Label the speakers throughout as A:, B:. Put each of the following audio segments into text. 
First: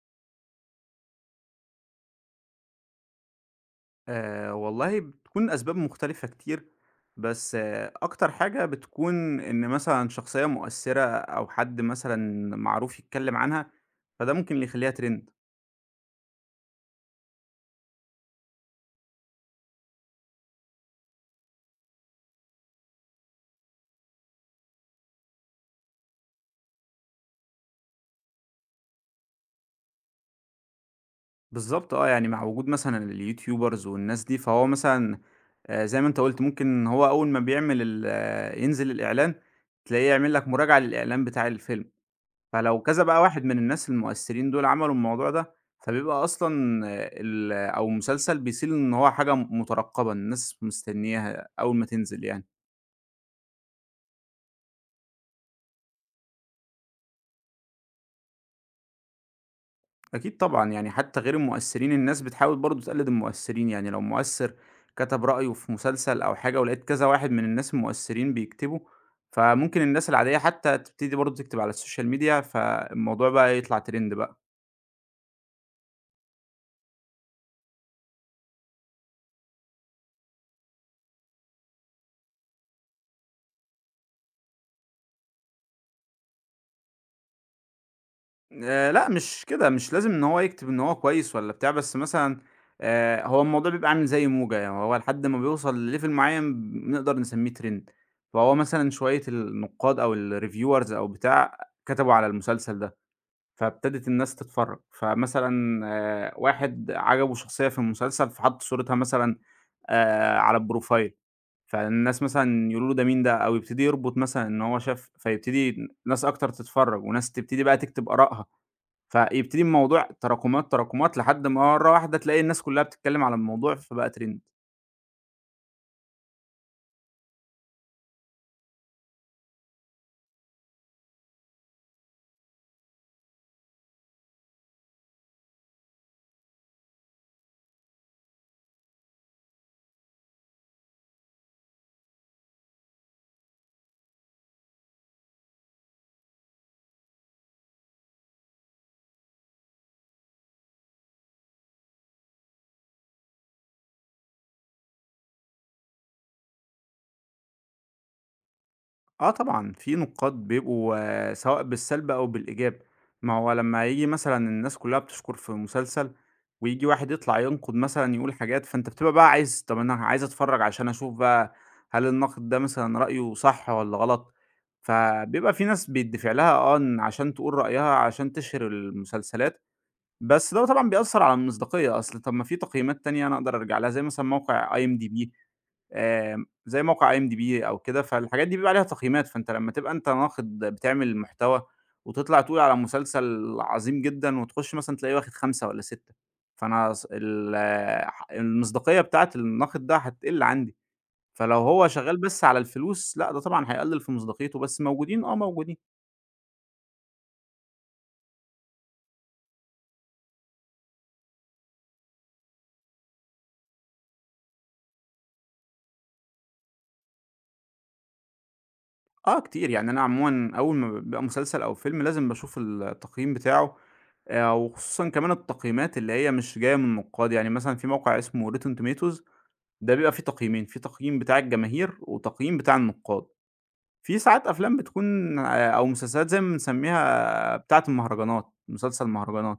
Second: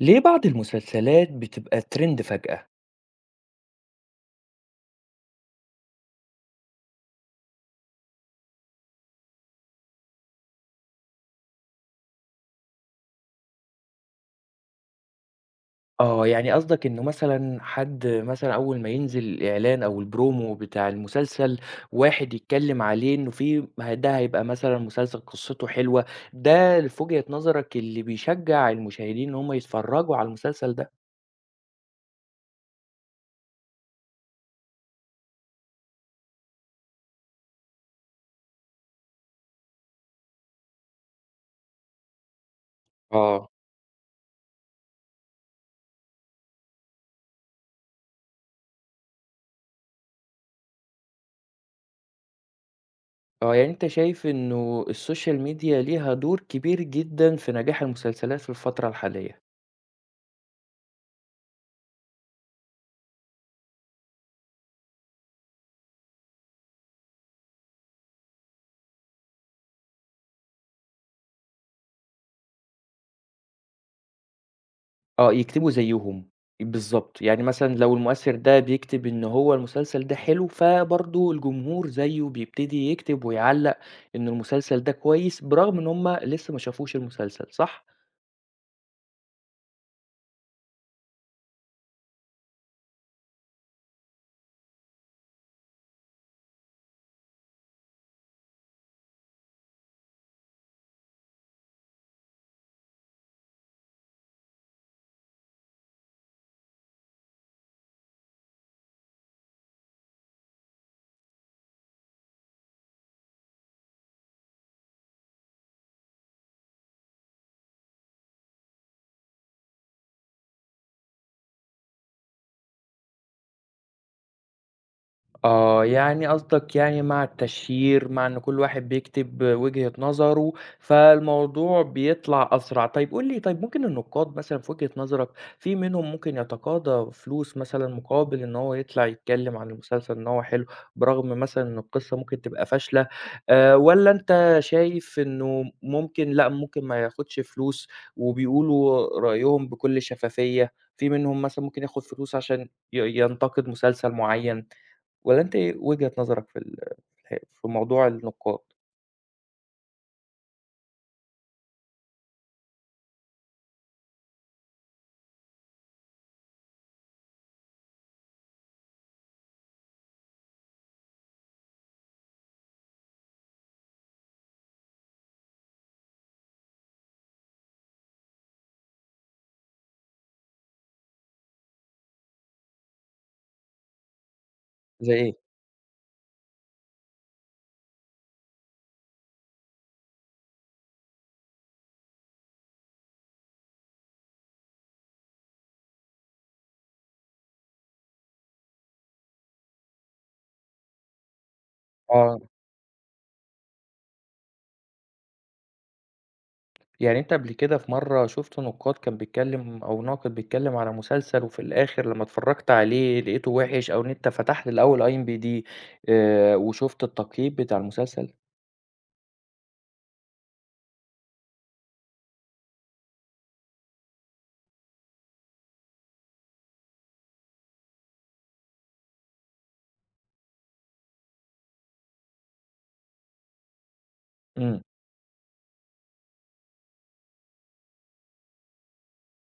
A: ليه بعض المسلسلات بتبقى ترند فجأة؟
B: والله بتكون أسباب مختلفة كتير، بس أكتر حاجة بتكون إن مثلًا شخصية مؤثّرة أو حد مثلًا معروف يتكلّم عنها، فده ممكن اللي يخلّيها trend.
A: آه، يعني قصدك إنه مثلًا حد مثلًا أول ما ينزل الإعلان أو البرومو بتاع المسلسل، واحد يتكلم عليه إنه في ده هيبقى مثلًا مسلسل قصته حلوة، ده في وجهة نظرك اللي بيشجّع المشاهدين إن هم يتفرّجوا على المسلسل ده.
B: بالضبط يعني مع وجود مثلًا اليوتيوبرز والناس دي، فهو مثلًا زي ما أنت قُلت ممكن هو أول ما بيعمل ال آه، ينزل الإعلان، تلاقيه يعمل لك مراجعة للإعلان بتاع الفيلم. فلو كذا بقى واحد
A: آه.
B: من الناس المؤثرين دول عملوا الموضوع ده، فبيبقى أصلًا ال أو مسلسل بيصير إن هو حاجة مترقبة، الناس مستنياها أول ما تنزل يعني.
A: آه، يعني أنت شايف إنه السوشيال ميديا ليها دور كبير جدًا في نجاح المسلسلات في الفترة الحالية.
B: أكيد طبعًا يعني حتى غير المؤثرين الناس بتحاول برضه تقلد المؤثرين، يعني لو مؤثر كتب رأيه في مسلسل أو حاجة ولقيت كذا واحد من الناس المؤثرين بيكتبوا، فممكن الناس العادية حتى تبتدي برضه تكتب على السوشيال ميديا، فالموضوع بقى يطلع ترند بقى.
A: آه، يكتبوا زيّهم، بالضبط، يعني مثلًا لو المؤثّر ده بيكتب إن هو المسلسل ده حلو، فبرضه الجمهور زيّه بيبتدي يكتب ويعلّق إن المسلسل ده كويس، برغم إن هُم لسه ما شافوش المسلسل، صح؟
B: لأ مش كده، مش لازم إن هو يكتب إن هو كويس والّا بتاع، بس مثلًا هو الموضوع بيبقى عامل زي موجة، يعني هو لحد ما بيوصل لlevel معيّن بنقدر نسميه trend، فهو مثلًا شوية النقاد أو الreviewers أو بتاع كتبوا على المسلسل ده، فابتدت الناس تتفرّج، فمثلًا واحد عجبه شخصية في المسلسل فحَط صورتها مثلًا على البروفايل، فالناس مثلًا يقولوا له ده مين ده، أو يبتدي يربط مثلًا إن هو شاف فيبتدي ناس أكتر تتفرّج وناس تبتدي بقى تكتب آرائها. فيبتدي الموضوع تراكمات، تراكمات، لحد ما مرّة واحدة تلاقي الناس كلّها بتتكلّم على الموضوع فبقى ترند.
A: آه، يعني قصدك يعني مع التشهير، مع إن كل واحد بيكتب وجهة نظره، فالموضوع بيطلع أسرع. طيب قُل لي طيب ممكن النقاد مثلًا في وجهة نظرك، في منهم ممكن يتقاضى فلوس مثلًا مقابل إن هو يطلع يتكلم عن المسلسل إن هو حلو، برغم مثلًا إن القصة ممكن تبقى فاشلة، والّا أنت شايف إنه ممكن لأ، ممكن ما ياخدش فلوس وبيقولوا رأيهم بكل شفافية، في منهم مثلًا ممكن ياخد فلوس عشان ينتقد مسلسل معين؟ والّا أنت إيه وجهة نظرك في ال في الح في موضوع النقاد؟
B: آه طبعًا، في نقاد بيبقوا سواء بالسلب أو بالإيجاب. ما هو لمّا ييجي مثلًا الناس كلّها بتشكر في مسلسل وييجي واحد يطلع ينقد مثلًا يقول حاجات، فأنت بتبقى بقى عايز طَب أنا عايز أتفرّج عشان أشوف بقى هل الناقد ده مثلًا رأيه صح والّا غلط، فبيبقى في ناس بيدّفع لها إن عشان تقول رأيها عشان تشهِر المسلسلات، بس ده طبعًا بيأثّر على المصداقية، أصل طَب ما في تقييمات تانية أنا أقدر أرجع لها، زي مثلًا موقع
A: زي
B: IMDb.
A: إيه؟
B: زي موقع IMDb أو كده، فالحاجات دي بيبقى عليها تقييمات، فأنت لمّا تبقى أنت ناقد بتعمل محتوى وتطلع تقول على مسلسل عظيم جدًا وتخش مثلًا تلاقيه واخد 5 والّا 6، فأنا ص ال ح المصداقية بتاعة الناقد ده هتقِل عندي، فلو هو شغّال
A: آه،
B: بس على الفلوس لأ، ده طبعًا هيقلِّل في مصداقيته، بس موجودين موجودين.
A: يعني أنت قبل كده في مرّة شُفت نقاد كان بيتكلّم أو ناقد بيتكلّم على مسلسل وفي الآخر لمّا اتفرّجت عليه لقيته وِحِش أو إن أنت فتحت الأول IMDb وشُفت التقييم بتاع المسلسل؟
B: آه كتير، يعني أنا عمومًا أول ما بيبقى مسلسل أو فيلم لازم باشوف التقييم بتاعه، وخصوصًا كمان التقييمات اللي هي مش جاية من النقاد، يعني مثلًا في موقع اسمه Rotten Tomatoes، ده بيبقى فيه تقييمين، في تقييم بتاع الجماهير وتقييم بتاع النقاد. في ساعات أفلام
A: إمم.
B: بتكون أو مسلسلات زي ما بنسميها بتاعة المهرجانات، مسلسل مهرجانات،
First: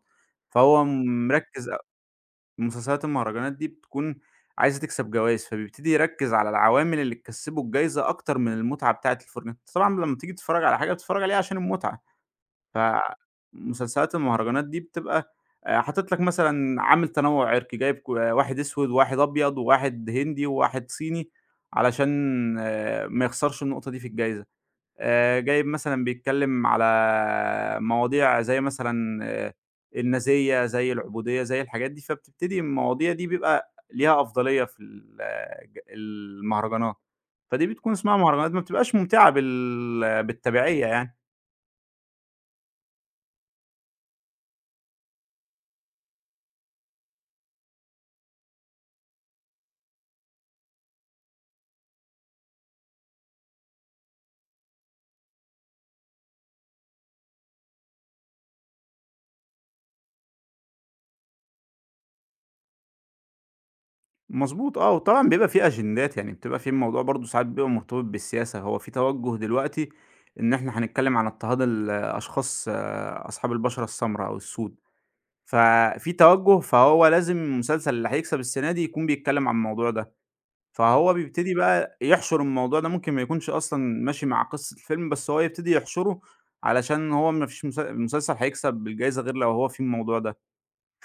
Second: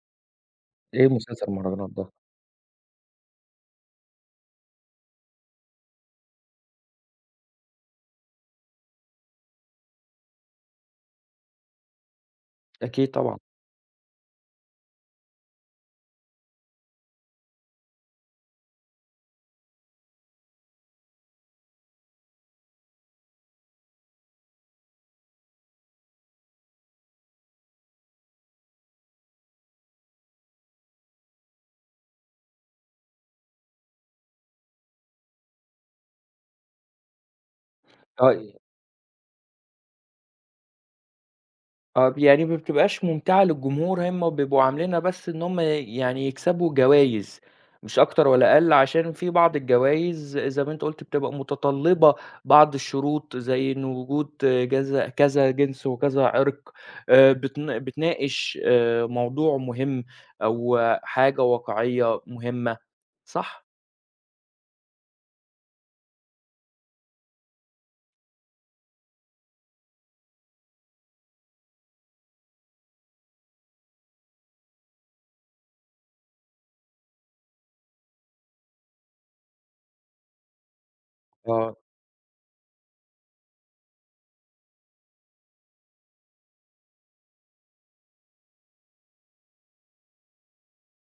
B: فهو
A: إيه مسلسل
B: مركّز
A: المهرجانات ده؟
B: مسلسلات المهرجانات دي بتكون عايزة تكسب جوايز، فبيبتدي يركّز على العوامل اللي تكسّبه الجايزة أكتر من المتعة بتاعة الفرجة، أنت طبعًا لمّا تيجي تتفرّج على حاجة بتتفرّج عليها عشان المتعة،
A: أكيد طبعًا.
B: فمسلسلات المهرجانات دي بتبقى حاطط لك مثلًا عامل تنوُّع عرقي، جايب واحد أسود وواحد أبيض وواحد هندي وواحد صيني علشان ما يخسرش النقطة دي في الجايزة. جايب مثلًا بيتكلّم على مواضيع زي مثلًا النازية، زي العبودية، زي الحاجات دي، فبتبتدي المواضيع دي بيبقى ليها أفضلية في ال آه، ج المهرجانات، فدي بتكون اسمها
A: آه.
B: مهرجانات ما بتبقاش ممتعة بالتبعية يعني.
A: آه، يعني ما بتبقاش ممتعة للجمهور، هم بيبقوا عاملينها بس إن هم يعني يكسبوا جوايز، مش أكتر ولا أقل، عشان في بعض الجوايز زي ما أنت قُلت بتبقى متطلبة بعض الشروط، زي إن وجود جذا كذا جنس وكذا عرق، بتناقش موضوع مهم أو حاجة واقعية مهمة، صح؟
B: مضبوط آه، وطبعًا بيبقى في أجندات، يعني بتبقى في الموضوع برضه ساعات بيبقى مرتبط بالسياسة، هو في توجُّه دلوقتي إن إحنا هنتكلّم عن اضطهاد الأشخاص أصحاب البشرة السمرا أو السود. ففي توجّه، فهو لازم المسلسل اللي هيكسب السنة دي يكون بيتكلّم عن الموضوع ده، فهو بيبتدي
A: آه،
B: بقى يحشُر الموضوع ده، ممكن ما يكونش أصلًا ماشي مع قصة الفيلم، بس هو يبتدي يحشُره علشان هو ما فيش مسلسل هيكسب الجايزة غير لو هو فيه الموضوع ده،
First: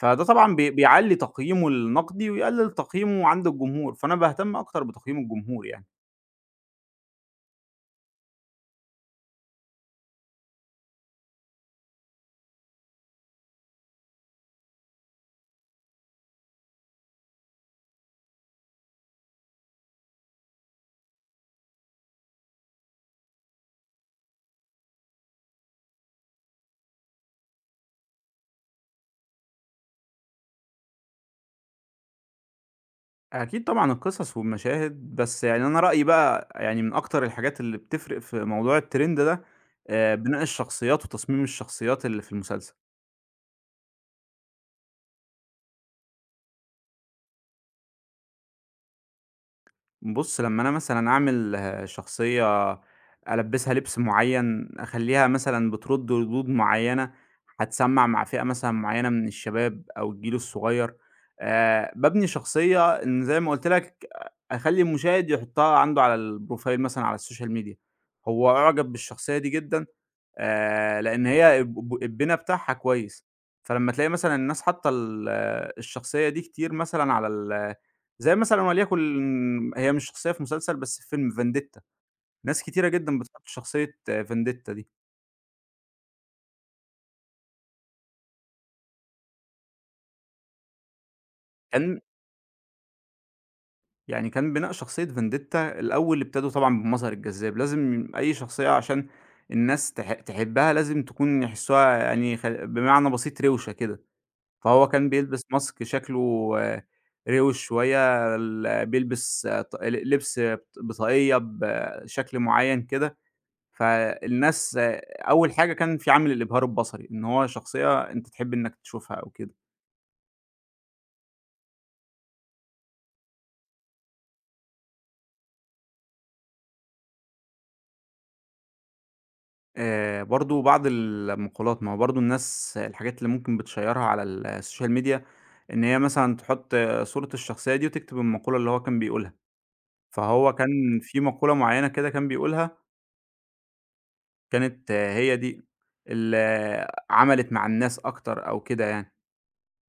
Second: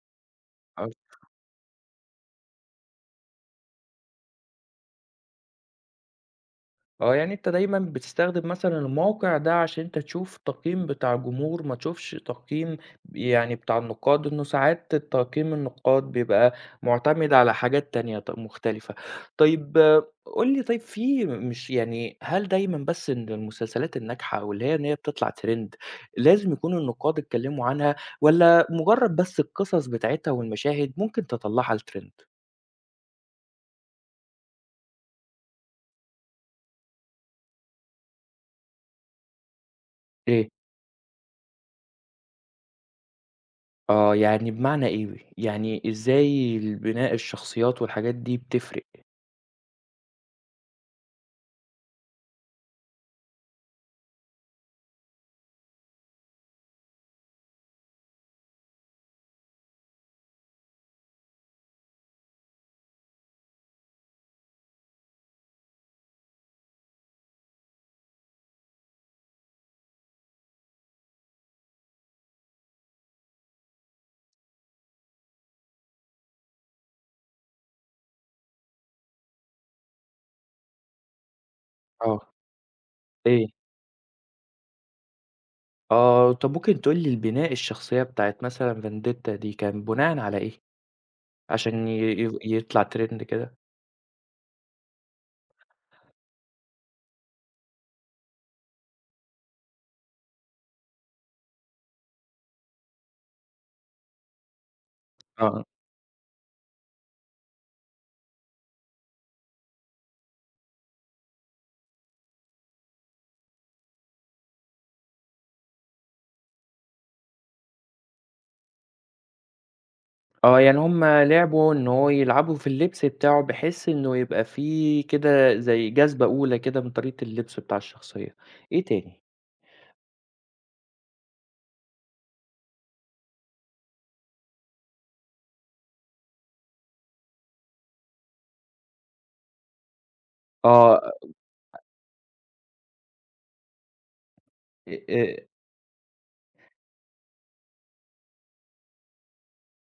B: فده طبعًا بي
A: آه.
B: بيعلّي تقييمه النقدي ويقلّل تقييمه عند الجمهور، فأنا باهتم أكتر بتقييم الجمهور يعني.
A: آه، يعني أنت دايمًا بتستخدم مثلًا الموقع ده عشان أنت تشوف تقييم بتاع الجمهور، ما تشوفش تقييم يعني بتاع النقاد، إنه ساعات تقييم النقاد بيبقى معتمد على حاجات تانية مختلفة. طيب قُل لي طيب في مش يعني هل دايمًا بس إن المسلسلات الناجحة أو اللي هي إن هي بتطلع ترند لازم يكون النقاد اتكلموا عنها والّا مجرد بس القصص بتاعتها والمشاهد ممكن تطلعها لترند؟
B: أكيد طبعًا القصص والمشاهد، بس يعني أنا رأيي بقى يعني من أكتر الحاجات اللي بتفرق في موضوع الtrend ده، بناء
A: إيه؟
B: الشخصيات وتصميم الشخصيات اللي في المسلسل.
A: آه، يعني بمعنى إيه؟ يعني إزاي بناء الشخصيات والحاجات دي بتفرق؟
B: بُص، لمّا أنا مثلًا أعمل شخصية ألبّسها لبس معيّن، أخلّيها مثلًا بترُد ردود معيّنة، هتسمّع مع فئة مثلًا معيّنة من الشباب أو الجيل الصغير. بابني شخصية إن زي ما قُلت لك أخلّي المشاهد يحطّها عنده على الprofile مثلًا على السوشيال ميديا، هو أُعجب بالشخصية دي جدًا لإن هي البِنَى بتاعها كويس، فلمّا تلاقي مثلًا الناس حاطّة الشخصية دي كتير مثلًا على زي مثلًا وليكن هي مش شخصية في مسلسل بس في فيلم فانديتا،
A: آه،
B: ناس كتيرة جدًا بتحط
A: إيه؟
B: شخصية فانديتا دي،
A: آه، طب ممكن تقول لي البناء الشخصية بتاعة مثلًا Vendetta دي كان بناءً على إيه؟ عشان ي
B: كان
A: ي يطلع ترند كده؟
B: كان بناء شخصية فانديتا الأول ابتدوا طبعًا بالمظهر الجذاب، لازم أي شخصية عشان الناس تحبها لازم تكون يحسّوها يعني بمعنى بسيط روشة كده. فهو كان بيلبس
A: آه،
B: ماسك شكله آه، روش شوية، بيلبس آه، ط ل لبس بط بطاقية بشكل معيّن كده، فالناس أول حاجة كان في عامل الإبهار البصري، إن هو شخصية أنت تحب إنك تشوفها أو كده.
A: آه، يعني هُم لعبوا إن هو يلعبوا في اللبس بتاعه بحيث إنه يبقى في كده زي جاذبة أولى كده من طريقة اللبس بتاع الشخصية، إيه تاني؟
B: برضه بعض المقولات، ما هو برضه الناس الحاجات اللي ممكن بتشيّرها على السوشيال ميديا، إن هي مثلًا تحُط صورة الشخصية دي وتكتب المقولة اللي هو كان بيقولها، فهو
A: آه،
B: كان في
A: أ
B: مقولة معيّنة كده كان بيقولها كانت هي
A: أ
B: دي اللي عملت مع الناس أكتر أو كده يعني.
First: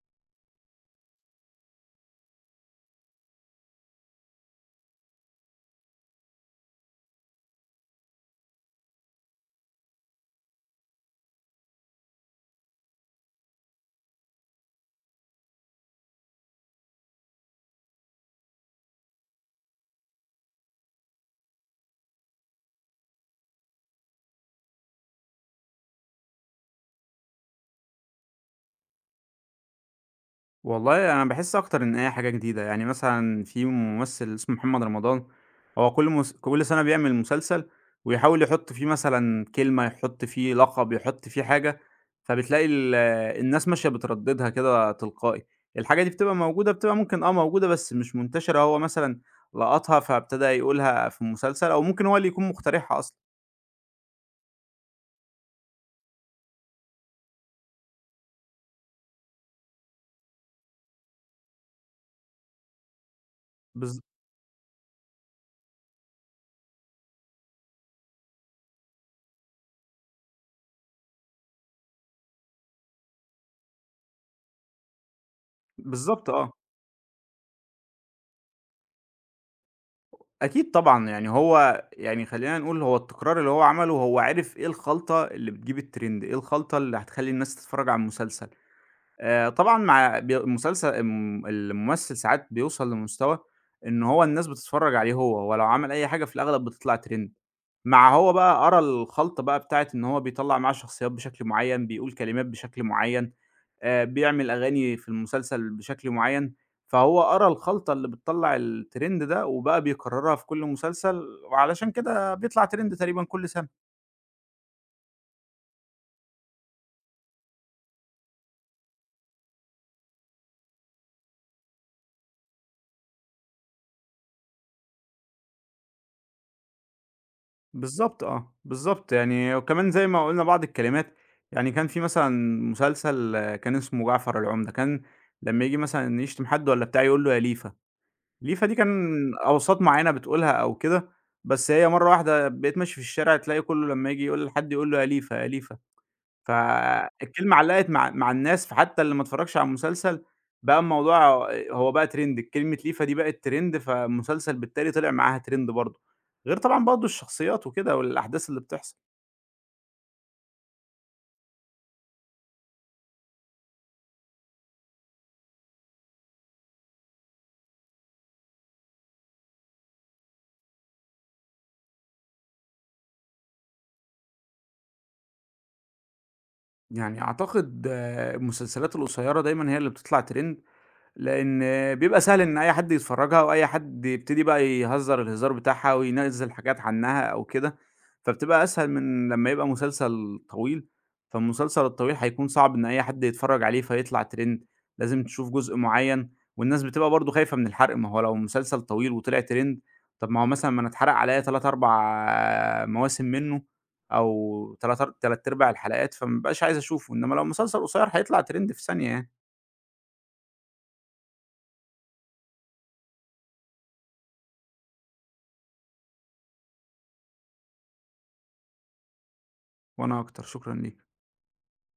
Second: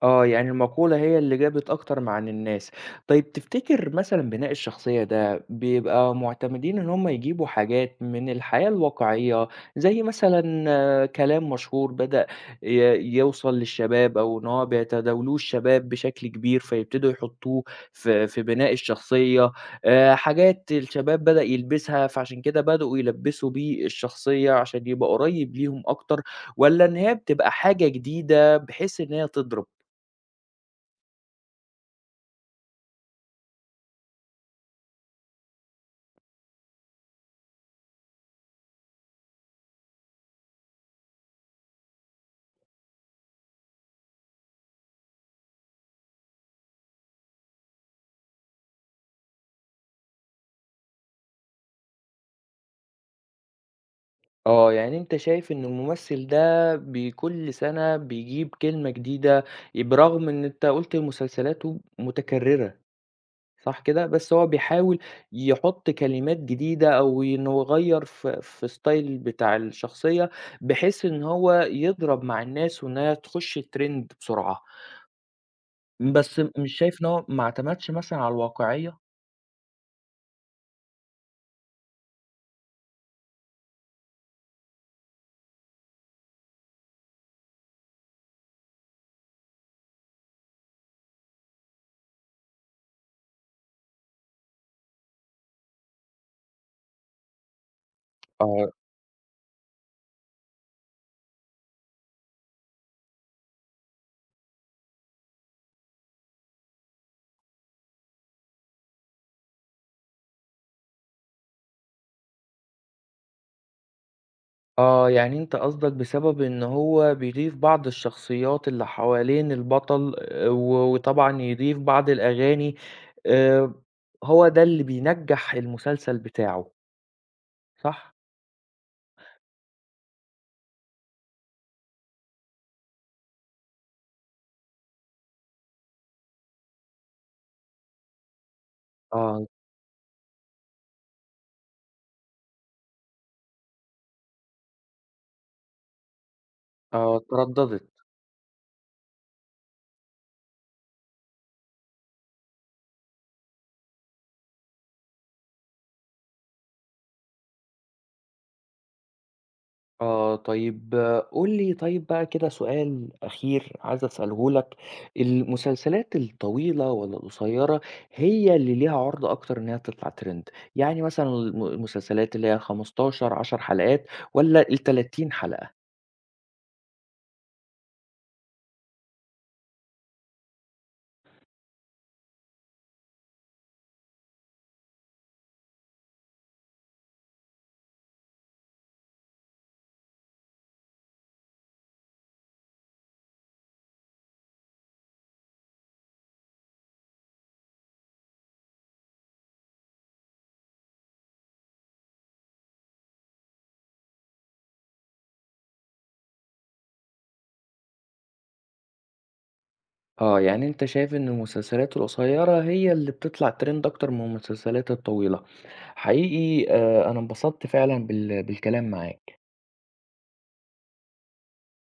A: آه، يعني المقولة هي اللي جابت أكتر مع عن الناس. طيب تفتكر مثلًا بناء الشخصية ده بيبقى معتمدين إن هم يجيبوا حاجات من الحياة الواقعية، زي مثلًا كلام مشهور بدأ ي يوصل للشباب أو إن هو بيتداولوه الشباب بشكل كبير، فيبتدوا يحطّوه في بناء الشخصية، حاجات الشباب بدأ يلبسها فعشان كده بدؤوا يلبّسوا بيه الشخصية عشان يبقى قريب ليهم أكتر، والّا إن هي بتبقى حاجة جديدة بحيث إن هي تضرب؟
B: والله أنا باحس أكتر إن هي حاجة جديدة، يعني مثلًا في ممثل اسمه محمد رمضان، هو كل سنة بيعمل مسلسل ويحاول يحط فيه مثلًا كلمة، يحط فيه لقب، يحط فيه حاجة، فبتلاقي الناس ماشية بترددها كده تلقائي. الحاجة دي بتبقى موجودة، بتبقى ممكن موجودة بس مش منتشرة، هو مثلًا لقطها فابتدى يقولها في المسلسل أو ممكن هو اللي يكون مقترحها أصلًا.
A: آه، يعني أنت شايف إن الممثل ده كل سَنة بيجيب كلمة جديدة، برغم إن أنت قُلت مسلسلاته متكررة، صح
B: بالض
A: كده؟ بس هو بيحاول يحُط كلمات جديدة أو إنه يغيّر في style بتاع الشخصية، بحيث إن هو يضرب مع الناس وإنها تخُش trend بسرعة،
B: بالضبط
A: بس
B: آه.
A: مش شايف إن هو ما اعتمدش مثلًا على الواقعية؟
B: أكيد طبعًا، يعني هو يعني خلّينا نقول هو التكرار اللي هو عمله هو عرف إيه الخلطة اللي بتجيب الtrend، إيه الخلطة اللي هتخلّي الناس تتفرّج على المسلسل. طبعًا مع بي المسلسل الم الممثل ساعات بيوصل لمستوى إن هو الناس بتتفرّج عليه هو، هو لو عمل أي حاجة في الأغلب بتطلع trend. مع هو بقى
A: آه.
B: قرا الخلطة بقى بتاعة إن هو بيطلّع معاه شخصيات بشكل معيّن، بيقول كلمات بشكل معيّن، بيعمل أغاني في المسلسل بشكل معيّن، فهو قرا الخلطة اللي بتطلّع الtrend ده وبقى بيكررها في كل مسلسل، وعلشان كده بيطلع trend تقريبًا كل سنة.
A: آه، يعني أنت قصدك بسبب إن هو بيضيف بعض الشخصيات اللي حوالين البطل وطبعًا يضيف بعض الأغاني آآ، هو ده اللي بينجّح المسلسل بتاعه، صح؟
B: بالضبط، بالضبط يعني وكمان زي ما قُلنا بعض الكلمات، يعني كان في مثلًا مسلسل كان اسمه جعفر العمدة، كان لمّا ييجي مثلًا يشتم حد والّا بتاع يقول له يا ليفا، ليفا دي كان
A: آه،
B: أوساط معيّنة بتقولها أو كده، بس هي مرّة واحدة بقيت ماشي في الشارع تلاقي كُلّه لمّا ييجي يقول لحد يقول له يا ليفا، يا ليفا.
A: آه،
B: فالكلمة
A: اترددت.
B: علّقت مع الناس، فحتى اللي ما اتفرّجش على المسلسل بقى الموضوع هو بقى ترند، كلمة ليفا دي بقت ترند، فالمسلسل بالتالي طلع معاها ترند برضه، غير طبعًا برضه الشخصيات وكده والأحداث اللي بتحصل.
A: آه، طيب قُل لي طيب بقى كده سؤال أخير عايز أسأله لك، المسلسلات الطويلة والّا القصيرة هي اللي ليها عُرْضة أكتر إنها تطلع trend؟ يعني مثلًا المسلسلات اللي هي 15، 10 حلقات والّا الـ30 حلقة؟
B: يعني أعتقد المسلسلات القصيّرة دايمًا هي اللي بتطلع ترند. لإن بيبقى سهل إن أي حد يتفرّجها وأي حد يبتدي بقى يهزّر الهزار بتاعها وينزّل حاجات عنّها أو كده، فبتبقى أسهل من لمّا يبقى مسلسل طويل، فالمسلسل الطويل هيكون صعب إن أي حد يتفرّج عليه فيطلع trend، لازم تشوف جزء معيّن والناس بتبقى برضه خايفة من الحرق، ما هو لو مسلسل طويل وطلع trend طَب ما هو مثلًا ما أنا اتحرق عليّا 3، 4 مواسم منّه أو تلات أرباع الحلقات، فما بابقاش عايز أشوفه، إنّما لو مسلسل قصيّر هيطلع trend في ثانية يعني.
A: آه، يعني أنت شايف إن المسلسلات القصيرة هي اللي بتطلع trend أكتر من المسلسلات الطويلة. حقيقي أنا انبسطت فعلًا بالكلام معاك.
B: وأنا أكتر، شكرًا ليك.